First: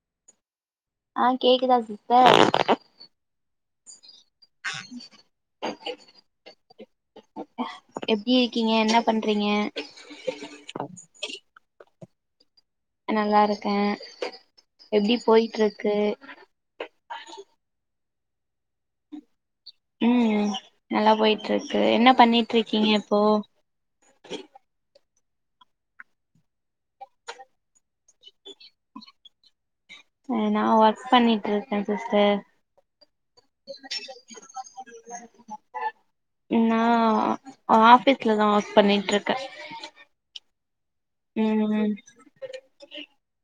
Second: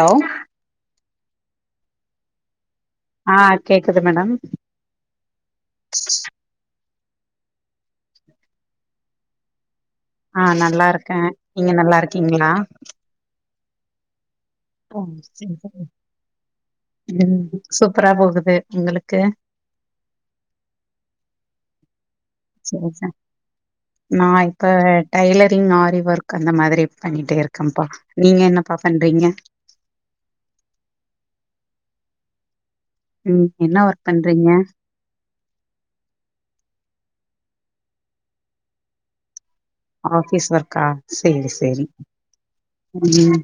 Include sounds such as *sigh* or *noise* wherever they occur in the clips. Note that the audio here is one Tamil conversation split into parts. ஹலோ ஆஹ் கேக் குதா *inaudible* ஆஹ் கேக்குது மேடம் *inaudible* எப்டி இருக்கீங்க என்ன பண்றீங்க ஆ நல்லா இருக்கே நீங்க நல்லா இருக்கீங்களா நல்லாருக்கே எப்டி போய்ட்ருக்கு உம் சூப்பரா போகுது உங்களுக்கு ம் நல்லா போய்ட்ருக்கு என்ன பண்ணிட்ருக்கீங்க சரி இப்போ *inaudible* நா இப்ப டை்லரிங் ஆரி ஒர்க் அந்த மாதிரி பண்ணிட்டே இருக்கம்ப்பா நீங்க என்னப்பா பண்றீங்க அ நா ஒர்க் பண்ணிட்ருக்கே சிஸ்டர் ம் என்ன ஒர்க் பண்றீங்க நா அ ஆஃபீஸ்ல தா ஒர்க் பண்ணிட்ருக்கே ஆஃபீஸ் ஒர்க்கா செரி செரி ம் உம்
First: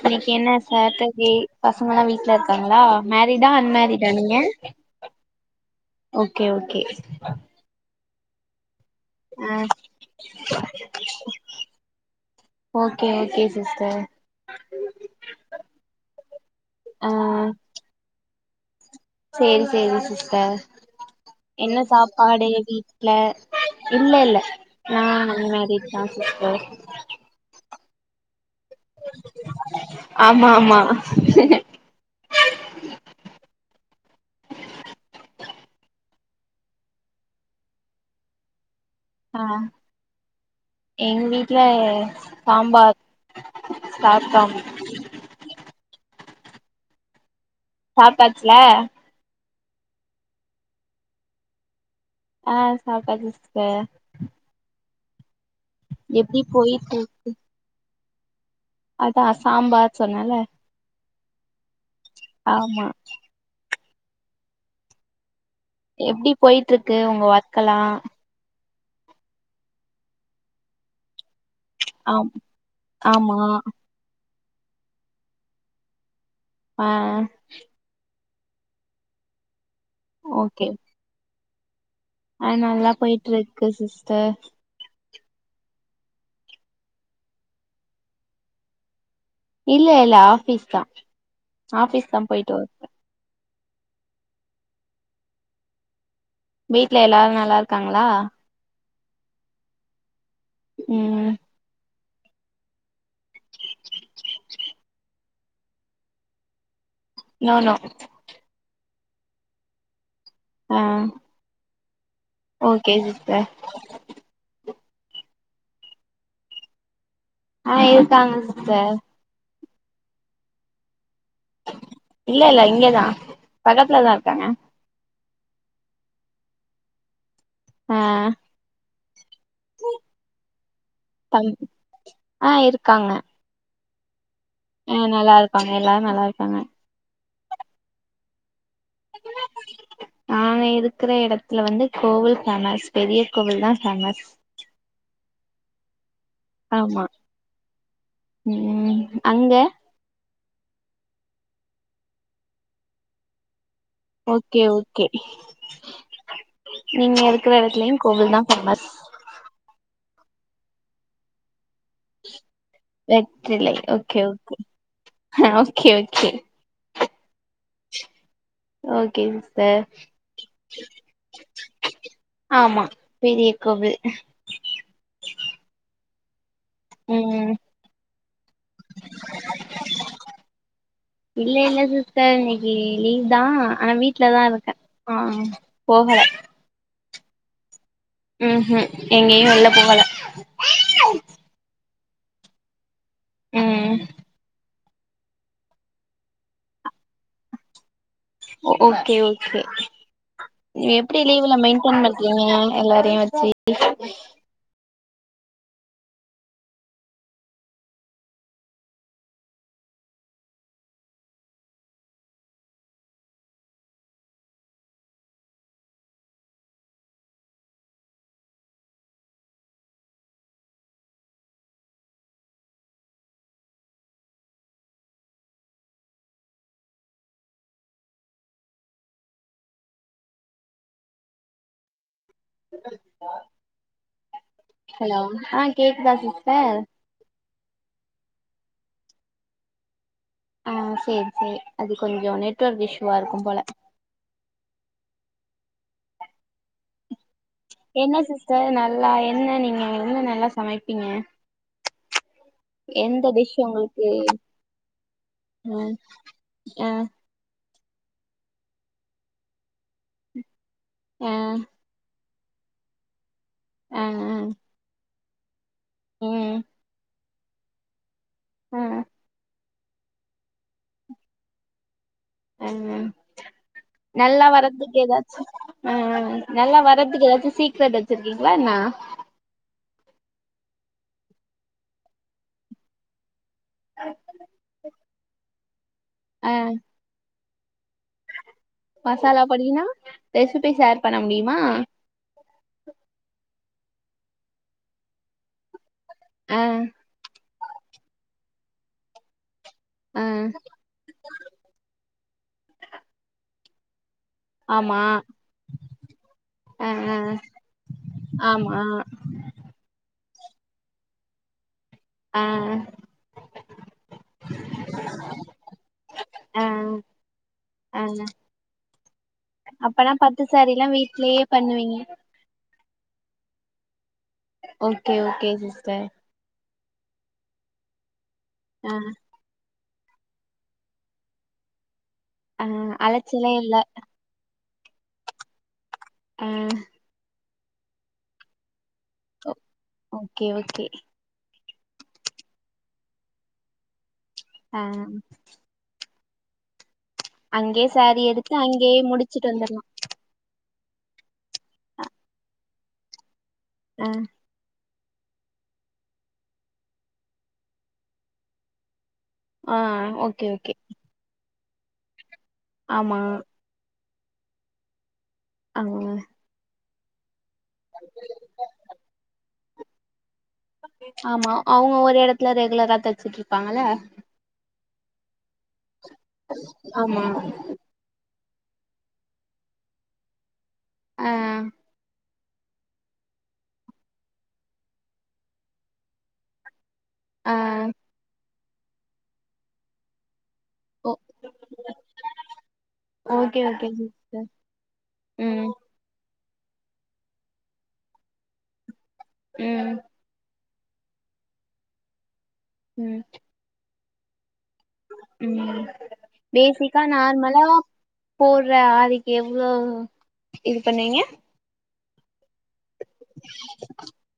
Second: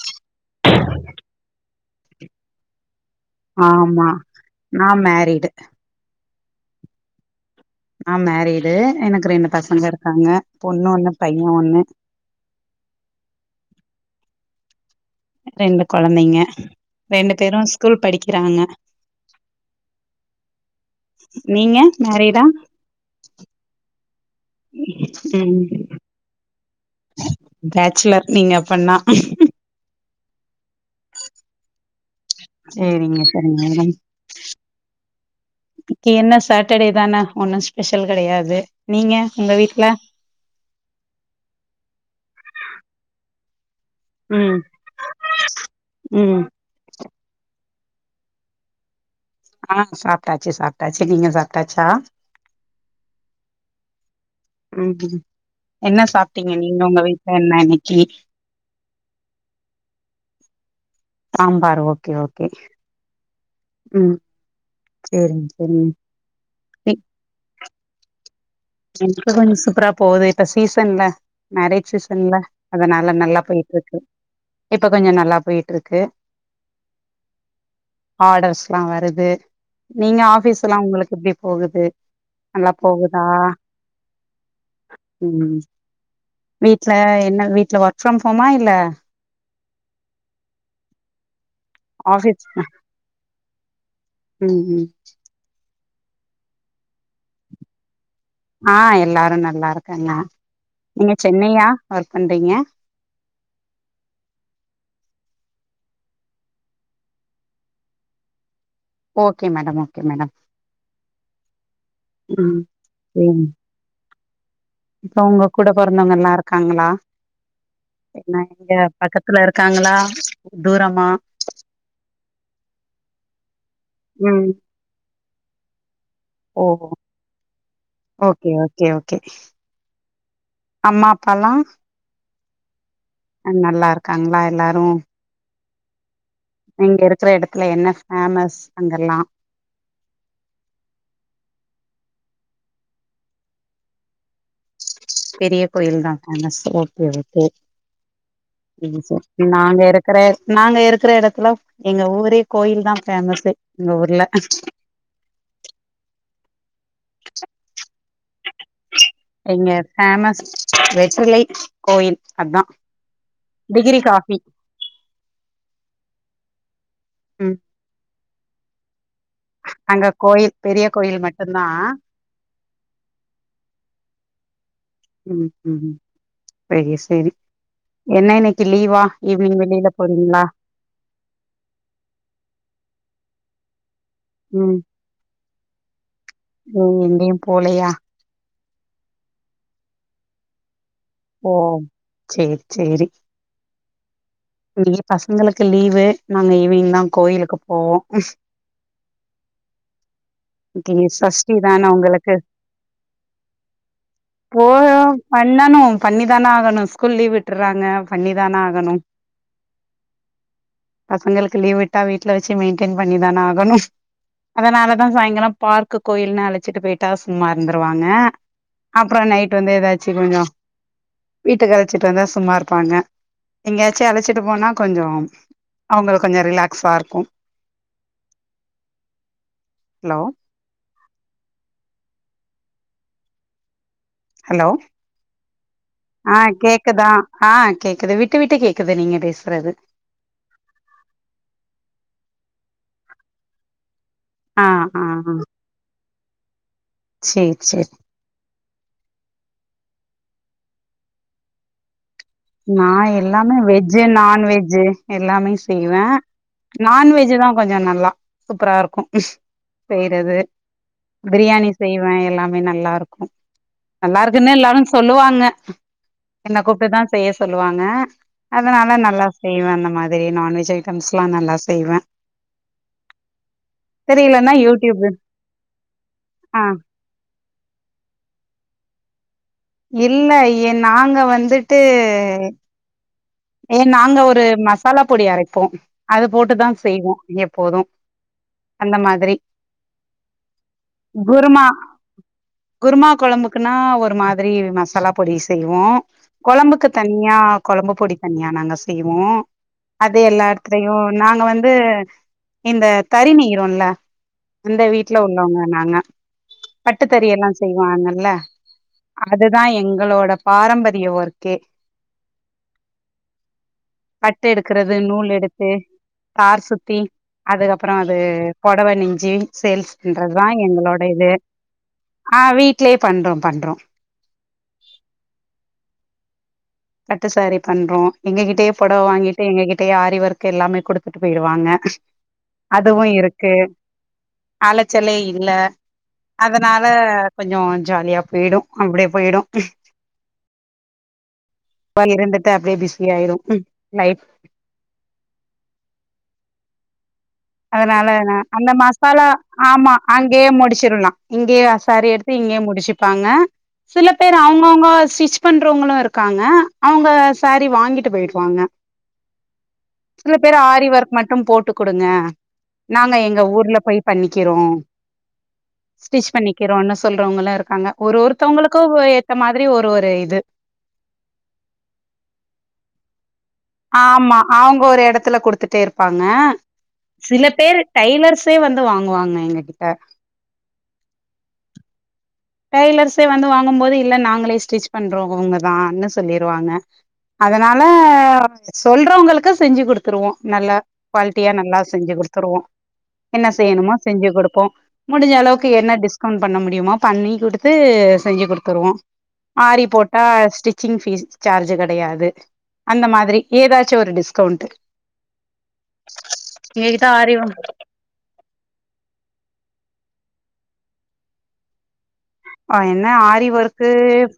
இன்னைக் என்ன சாட்டர்டே பசங்கல்லா வீட்லருக்காங்ளா ஆமா நா மேரிடு ஓகே ஓகே நா மேரி டு எனக்கு ரெண்டு ஆ பசங்க இருக்காங்க பொண்ணு ஒன்னு பைய ஒன்னு அ ரெண்டு கொழந்தைங்க ஆ ரெண்டு பேரு ஸ்கூல் படிக் க்றாங்க சேரி சேரி சிஸ்டர் என்ன நீங்க மேரிடா சாப்பாடு வீட்ல இல்ல இல்ல நா ம் அன்மேரீட்தா சிஸ்டர் பேச்லர் நீங்க பண்ணா ஆமா ஆமா சேரிங்க செரிங்க நம் க்கிஎன்ன சேட்டர்டே தான ஒன்னு ஸ்பெஷல் கெடையாது நீங்க உங்க ஆஹ் வீட்ல எங்க வீட்ல சாம்பார் சாத்தம் உம் சாப்டாச்ல ஆஹ் சாப்டாச்சி சாப்டாச்சி நீங்க சாப்டாச்சா ஆஹ் சாப்டாச்சி சிஸ்டர் ஆம்பி என்ன எப்டி சாப்டிங்க நீங்க உங்க போயிட்ருக்கு வீட்ல என்ன இன்னைக் சேரி அதா சாம்பார் சொன்னேல தாம் பாரு ஓகே ஓகே ம் சேரிங்க சேரிங்க எப்டி பொயிட்ருக்கு உங்க வா கலா என்க்கு கொஞ்சொ சூப்பரா போது இப்ப சீசன்ல மேரேஜ் ஆ சீசன்ல அதனால ஆமா நல்லா பொயிட்ருக்கு இப்ப கொஞ்சொ நல்லா பொயிட்ருக்கு ஆஹ் ஆர்டர்ஸ்லா வருது நீங்க ஆஃபீஸ்ஸலா உங்களுக்கெப்டி போகுது ஆஹ் நல்லா பொயிட்ருக்கு சிஸ் த உம் வீட்ல என்ன வீட்ல ஒர்க் ஃப்ரம் ஹோமா இல்ல இல்ல இல்ல ஆஃபீஸ் தா ஆஃபிஸ் தா பொயிட்டு வ உம் உம் வீட்ல எல்லாரு நல்லாருக்காங்களா ஆஹ் எல்லாரு நல்லாருக்காங்க நீங்க ம் சென்னையா ஒர்க் பண்றிங்க நானா ஓகே மேடம் ஓகே மேடம் அ ம் ஓகே சேரிங் சிஸ்டர் இப்ப அவங்க கூட பொறந்தவங்கல்லா இருக்காங்களா ஆ இருக்காங்க என்ன எங்க சிஸ்டர் பக்கத்துல இருக்காங்களா தூரமா இல்ல இல்ல இங்கதா பக்கத்துலதா இருக்காங்க ஓஹோ ஓ ஆ ஓகே ஓகே ஓகே அம்மா தம் அப்பல்லா ஆ இருக்காங்க நல்லா கங்ளா எல்லாரு ங்க எல்லாரு நல்லா இருக்காங்க நீங்க இருக்கிற இடத்துல என்ன ஃபேமஸ் அங்கெல்லா நாங்க இருக்கிற இடத் இதுல வந்து கோவில் ஃபேமஸ் பெரிய கோவில் தா ஃபேமஸ் பெரிய கோயில் தா ஃபேமஸ் ஆமா ஓகே ஓகே ம் அங்க நாங்க இருக்கற நாங்க இருக்கிற எடத்துல எங்க ஊரே கோயில்தா ஃபேமஸு எங்க ஊர்ல ஓகே ஓகே நீங்க இருக்குற எடத்துலயு கோவில்தா ஃபேமஸ் எங்க ஃபேமஸ் வெற்றிலை கோயில் அதா வெற்றிலை டிகிரி ஓகே காஃபி ஓகே அ ஓகே ஓகே ம் ஓ அங்க கோயில் பெரிய கோயில் மட்டுந்தா ஆமா பெரிய கோவில் ம் ம் சேரி சேரி ம் என்ன இன்னிக்கு லீவா ஈவினிங் வெளியில போறிங்ளா இல்ல இல்ல சிஸ்டர் இன்னைக்கு லீவ் தா ஆனா வீட் லதா இருக்க ஆ போகல ம் எங்கயு போலையா ம் ஹு எங்கயு வெள்ல போகல ஓஹ் சேரி சேரி உம் இன்னைக்கி பசங்களுக்கு லீவு நாங்க ஈவினிங் தான் கோயிலுக்கு போவோம் ஓ ஓகே ஓகே இன்னைக்கு எப்படி சஷ்டி லீவுல தான மெயின்டெய்ன் உங்களுக்கு பண்றீங்க எல்லாரையு வச்சி பண்ணனு பண்ணி தானே ஆகணும் ஸ்கூல் லீவ் விட்டுறாங்க பண்ணி தானே ஆகணும் பசங்களுக்கு லீவ் விட்டா வீட்ல வச்சு மெயின்டென் பண்ணி தானே ஆகணும் அதனால தான் சாயங்காலம் பார்க்கு கோயில்னு அழைச்சிட்டு போயிட்டா சும்மா இருந்துருவாங்க அப்புறம் நைட் வந்து ஏதாச்சும் கொஞ்ச வீட்டுக்கு அழைச்சிட்டு வந்தா சும்மா இருப்பாங்க எங்கேயாச்சும் அழைச்சிட்டு போனா கொஞ்ச அவங்க கொஞ்ச ரிலாக்ஸா இருக்கு ஹலோ *unintelligible* ஹலோ ஆஹ் கேக்குதா சிஸ்டர் ஆஹ் கேக்குது விட்டு விட்டு கேக்குது நீங்க பேசுறது ஆஹ் சேரி சேரி அது கொஞ்ச நெட்வொர்க் இஷூுவா இருக்கு போல ஆஹ் ஆஹ் ஆஹ் என்ன சிஸ்டர் நல்லா என்ன நீங்க என்ன நல்லா சமைப்பீங்க நா எந்த எல்லாமே டிஷ் வெஜ்ஜு உங்களுக்கு நான்வெஜ்ஜூ எல்லாமே ம் செய்வேன் ஆ நான்வெஜ்தா கொஞ்ச நல்லா சூப்பரா இருக்கு செய்யறது ஆ பிரியாணி செய்வேன் எல்லா மே நல்லா இருக்கு ஆ ஆ நல்லா இருக்குன்னு எல்லாரு சொல்லுவாங்க உன்ன என்ன ம் கூப்டுதான் செய்ய சொல்லுவாங்க ஆ அதனால நல்லா செய்வேன் ந மாதிரி நான்வெஜ் ஐட்டம்ஸ்லாம் நல்லா செய்வேன் அ அ நல்லா தெரியலன்னா வர்றதுக்கு யூடியூப் எதாச்சு ஆ ஆ நல்லா வரற்துக் எதாச்சு சீக்ரெட் வெச்சிருக்கிங்ளா என்ன இல்ல எ நாங்க வந்துட்டு ஏ நாங்க ஒரு மசாலாப் பொடி அரைப்போ அது ஆ போட்டு தான் செய்வோ எப் போதும் மசாலா பொடினா ரெசுப்பி சேர் பண்ண முடியுமா குருமா க்குன்னா ஒரு மாதிரி மசாலா பொடி செய்வோ ஆ கொழம்புக்கு தனியா கொழம்பு பொடி தனியா நாங்க செய்வோ அது ஆ எல்லா எடத்லயும் நாங்க வந்தூ இந்த தரி நெய்றோன்ல அந்த ஆமா வீட்ல உள்ளவங்க நாங்க ஆ ஆ பட்டுத்தறி எல்லாம் செய்வான்னல்ல ஆமா அதுதான் எங்களோட பாரம்பரிய ஒர்க்கே ஆ. பட்டு எடுக்குறது நூல் எடுத்து ஆ தார் சுத்தி அதுகப்பறோம் ஆ அது பொடவ நிஞ்சி சேல்ஸ் அப்பனா பத்து பண்றதுதான் சாரிலா எங்களோட இது வீட்லயே பண்ணுவீங்க ஆ வீடலயேப் பண்றோம் பண்றோம் ஓக்கே ஓக்கே சிஸ்டர் பட்டு சாரி பண்றோம் எங்க கிட்டயே ஆ பொடவ வாங்கிட்டு எங்ககிட் டே ஆரி ஒர்க்கு எல்லாமே குடுத்துட்டு போயிருவாங்க ஆ அலச்சலே இல்ல ஆலச்சலே இல்ல ஆ அதனால கொஞ்சோ ஜாலியா போய்டும் அப்டியே போய்டும் ஓக்கே ஓக்கே. இருந்துட்டு அப்டியே பிஸியாயிரும் ம் லைட் ஆ. அங்கயே அதனால சாரீ நா எடுத்து அந்த அங்கயே மசாலா முடிச்சுட்டு வந்துர்லா ஆமா அங்கயே முடிச் றுலாம் இங்கயே சேரி எடுத்து இங்யே முடிச்சிப்பாங்க ஆ சில பேர் அவ்ங்கவுங்க ஸ் ஸ்டிச் பண்றவுங்களும் ருக்காங்க அவ்ங்க சாரி வாங்கிட்டு போயிட்வாங்க ஆ சில ஓகே பேரு ஓகே ஆரி ஒர்க் மட்டும் போட்டுக் குடுங்க நாங்க ஆமா எங்க ஊர்ல போய் பண்ணிக்கிறோம் ஆமா ஸ்டிச் பண்ணிக்கிறோம் அன்ஸ் சொல்றாங்கள ர் இருக்காங்க ஒரு ஒருத்தவங்களுக்கும் ஏத்த மாரி ப்ரி ஒரு ஒரு இது ஆமா அவங்க ஒரு இடத்துல ரெகுலரா தச்சுற்று ஆமா அவங்க ஒரு எத் த்துல கொடுத்துட்டு தேருப்பாங்க ஆமா சில பேர் டைலர்ஸ் பே வந்து வாங்குவாங்க எங்க கிட்ட அஹ் டெய்லர்ஸே வந்து வாங்கும்போது இல்ல நாங்களே ஸ்டிச் பண்றோம் அவங்கதான்னு சொல்லிருவாங்க ஆ அதனால சொல்றவங்களுக்கு செஞ்சு கொடுத்துருவோம் நல்லா ஓ குவாலிட்டியா நல்லா செஞ்சு கொடுத்துருவோம் என்ன ஓகே ஓகே செய்யணுமோ செஞ்சு சிஸ்டர் கொடுப்போம் முடிஞ்ச அளவுக்கு ம் என்ன டிஸ் கவுண்ட் பண்ண முடியுமா பண்ணி குடுத்து செஞ்சு குடுத்துருவோம் ஆரி ம் போட்டா ஸ்டிச் ஜிங் ஃபீஸ் சார்ஜ் கடையாது அந்த மாதிரி ஏதாச் சு ஒரு டிஸ்கவுண்ட்டு உம் பேசிக்கா எங்ககிட்ட ஆரி நார்மலா போடுற ஆரிக்கு எவ் ளோவு இது பண்ணீங்க ப என்ன aari work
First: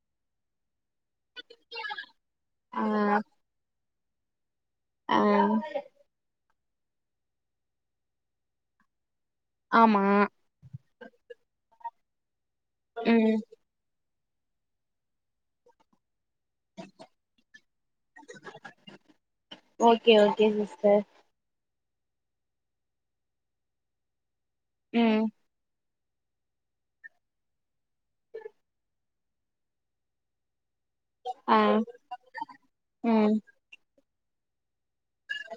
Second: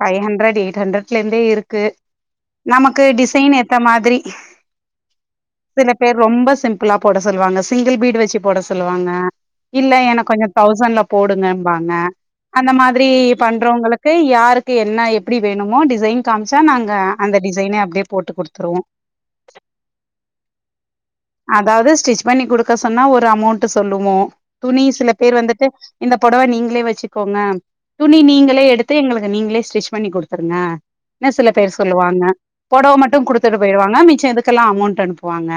five hundred eight hundred லேந்து இருக்கு ஆ நமக்கு டிசைனு த மாதிரி ஆ சில பேர் ரொம்ப ஸ் சிம்பிளாக போட சொல்லுவாங்க சிங்கிள் பீடு வச்சு போட சொல்லுவாங்க இல்ல ஆமா எனக்கு கொஞ்சம் தௌசண்ட்ல போடுங்க வாங்க அந்த திரி ம் பண்றவங்களுக்கு யாருக்கு என்ன எப்படி வேணுமோ டிசைன் காமிச்சா நாங்க அந்த டிசைன அப்டியே போட்டு குடுத்துருவோ ஓகே ஓகே சிஸ்டர் அதாது ஸ்டிச் பண்ணி குடுக்க சொன்னா ஒரு அமௌண்ட் சொல்லுவோ துணி சில ம் பேர் வந்துட்டு இந்த புடவ நீங்களே வச்சுக்கோங்க துணி நீங்களே எடுத்து எங்களுக்கு நீங்களே ஸ்டிச் பண்ணி குடுத்துருங்க என சில ஆ பேர் சொல்லுவாங்க புடவ மட்டு ம் குடுத்துட்டு போயிடுவாங்க மி மிச்சோ எதுக்கெல்லாம அமௌண்ட் அனுப்புவாங்க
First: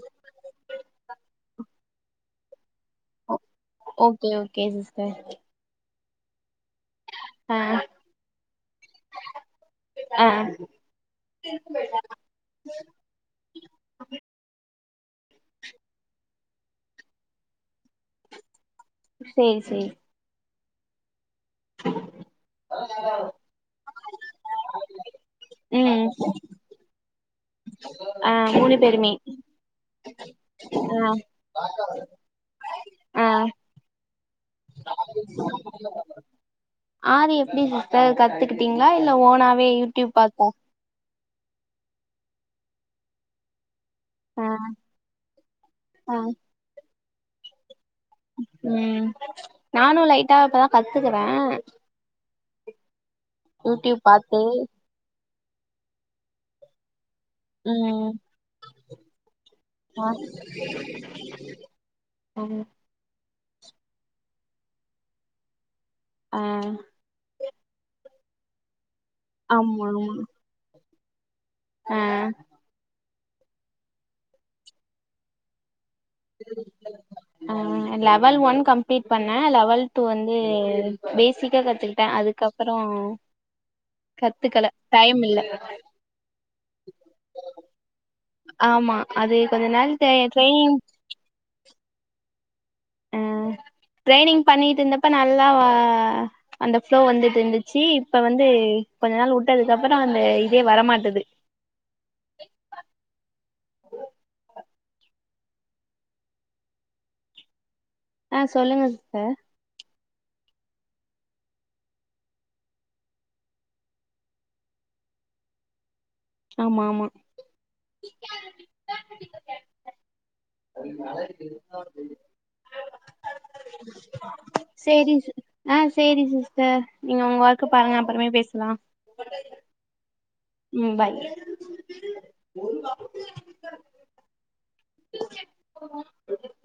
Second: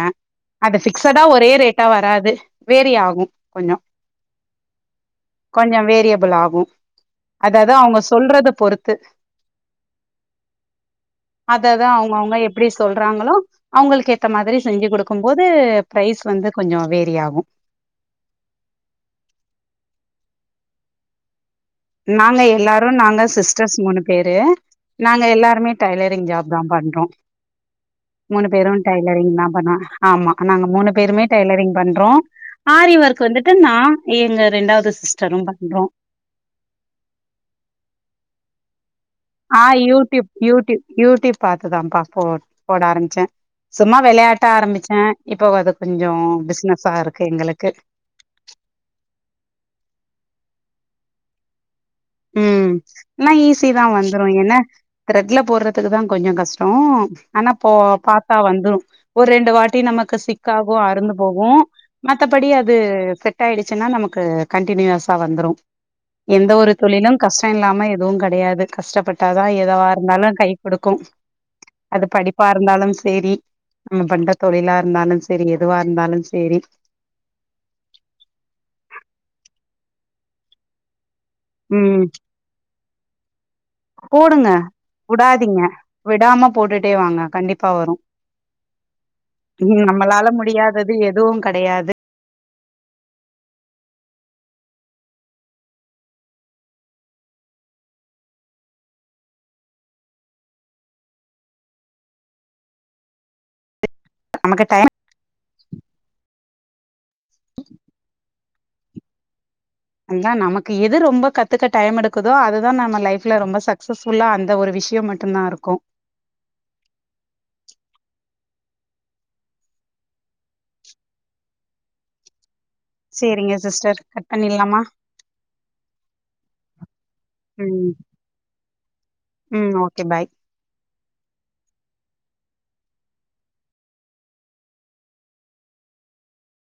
அது பிக்ஸடா ஒரே ரேட்டா வராது வேரியி ஆகு ஓ கொஞ்சோ ஓகே ஓகே சிஸ்டர் கொஞ்சோ வேரிய *unintelligible* ஆ அதாது அவங்க சொல்றத பொறுத்து ஆ அததா அவங்க அவங்க எப்படி சொல்றாங்களோ அவங்களுக்கு ஏத்த மாதிரி செஞ்சு குடுப் பாக்குபோது ப்ரைஸ் வந்து கொஞ்சோ வேரி ஆகும் சேரி சேரி நாங்க எல்லாரு நாங்க சிஸ்டர்ஸ் மூனு பேரு நாங்க எல்லாருமே ம் டைலரிங் ஜாப்தா பண்றோ ஆ மூணு பேரு பேருமே டைலரிங்தா பண்ணா ஆமா நாங்க மூணு ஆ பேருமே டைலரிங் பண்றோ ஆரி ஒர்க் ஆ வந்துட்டு நா எங்க ரெண்டாவது சிஸ்டரும் பண்றோ ஆரி எப்பிடி சிஸ்டர் கத்துக்கிட்டிங் ஆ யூடியுப் யூடியுப் யூடிப் பாத்துதாம்ப்பா போ போட ஆரம்பிச்ச சும்மா ஆ வெளையாட்டா ஆரம்பிச்ச இப்போ அது கொஞ்சோ ஆ பிசுனஸா இருக்கு எங்களுக்கு ம் நானு லைட்டா இப்பதா கத்துக்குற ம் என்னா ஈஸிதா வந்துரு பாத்து என்ன த்ரெட்ல போடுறதுக்குதா கொஞ்ச கஷ்டோ ஆனா போ ம் பாத்தா வந்துரு ஒரு ரெண்டு வாட்டி ஆ நமக்கு சிக்காகு அறுந்து போகு மத்தபடி ம் அது செட் ஆயிடுச்சுனா நமக்கு கண்டினியூயஸா வந்துரு ஆ கஷ்ட இல்லாம எதுவு கெடையாது கஷ்டப்பட் டாதா ஆமா எதவா ஆமா இருந்தாலு கை குடுக் கு ஆ அது படிப்பா இருந்தாலும் செரி நம்ம பண்ற தொழில இருந்தாலும் செரி எதுவா இருந்தாலு சேரி லெவல் ஒன் கம்ப்ளீட் பண்ண லெவல் டு வந்து பேசிக்கா கத்துக்கிட்ட ம் அதுக்கப்பற தா போடுங்க விடாதிங்க விடாம போட்டுட்டே வாங்க கண்டிப்பா வரு ஆமா அது கொஞ்ச நாள் டெ ட்ரைனிங் இது யாருது ம் ட்ரரைனிங் பண்ணிட்டு இருந்தப்ப நல்லா அந்த ப்ளோ வந்துட்டு இருந்துச்சு இப்ப வந்து கொஞ்ச நாள் வுட்டதுக்கு அப்புறம் அந்த இதே வரமாட்டது *unintelligible* *inaudible* ஆ சொல்லுங்க சார் அதான் நமக்கு எது ரொம்ப கத்துக்க டைம் எடுக்குதோ அதுதான் நம்ம லைஃப்ல ரொம்ப சக்சஸ்புல்லா அந்த ஒரு விஷயம் மட்டும் தான் இருக்கும் ஆமா ஆமா *inaudible* சேரிங்க சிஸ்டர் கட் பண்ணிட்லாமா சரி ஆ சரிங்க சிஸ்டர் நீங்க உங்க ஒர்க் ம் பாருங்க அப்புறமே பேசலாம் ம் ஓகே பாய் ம் பாய்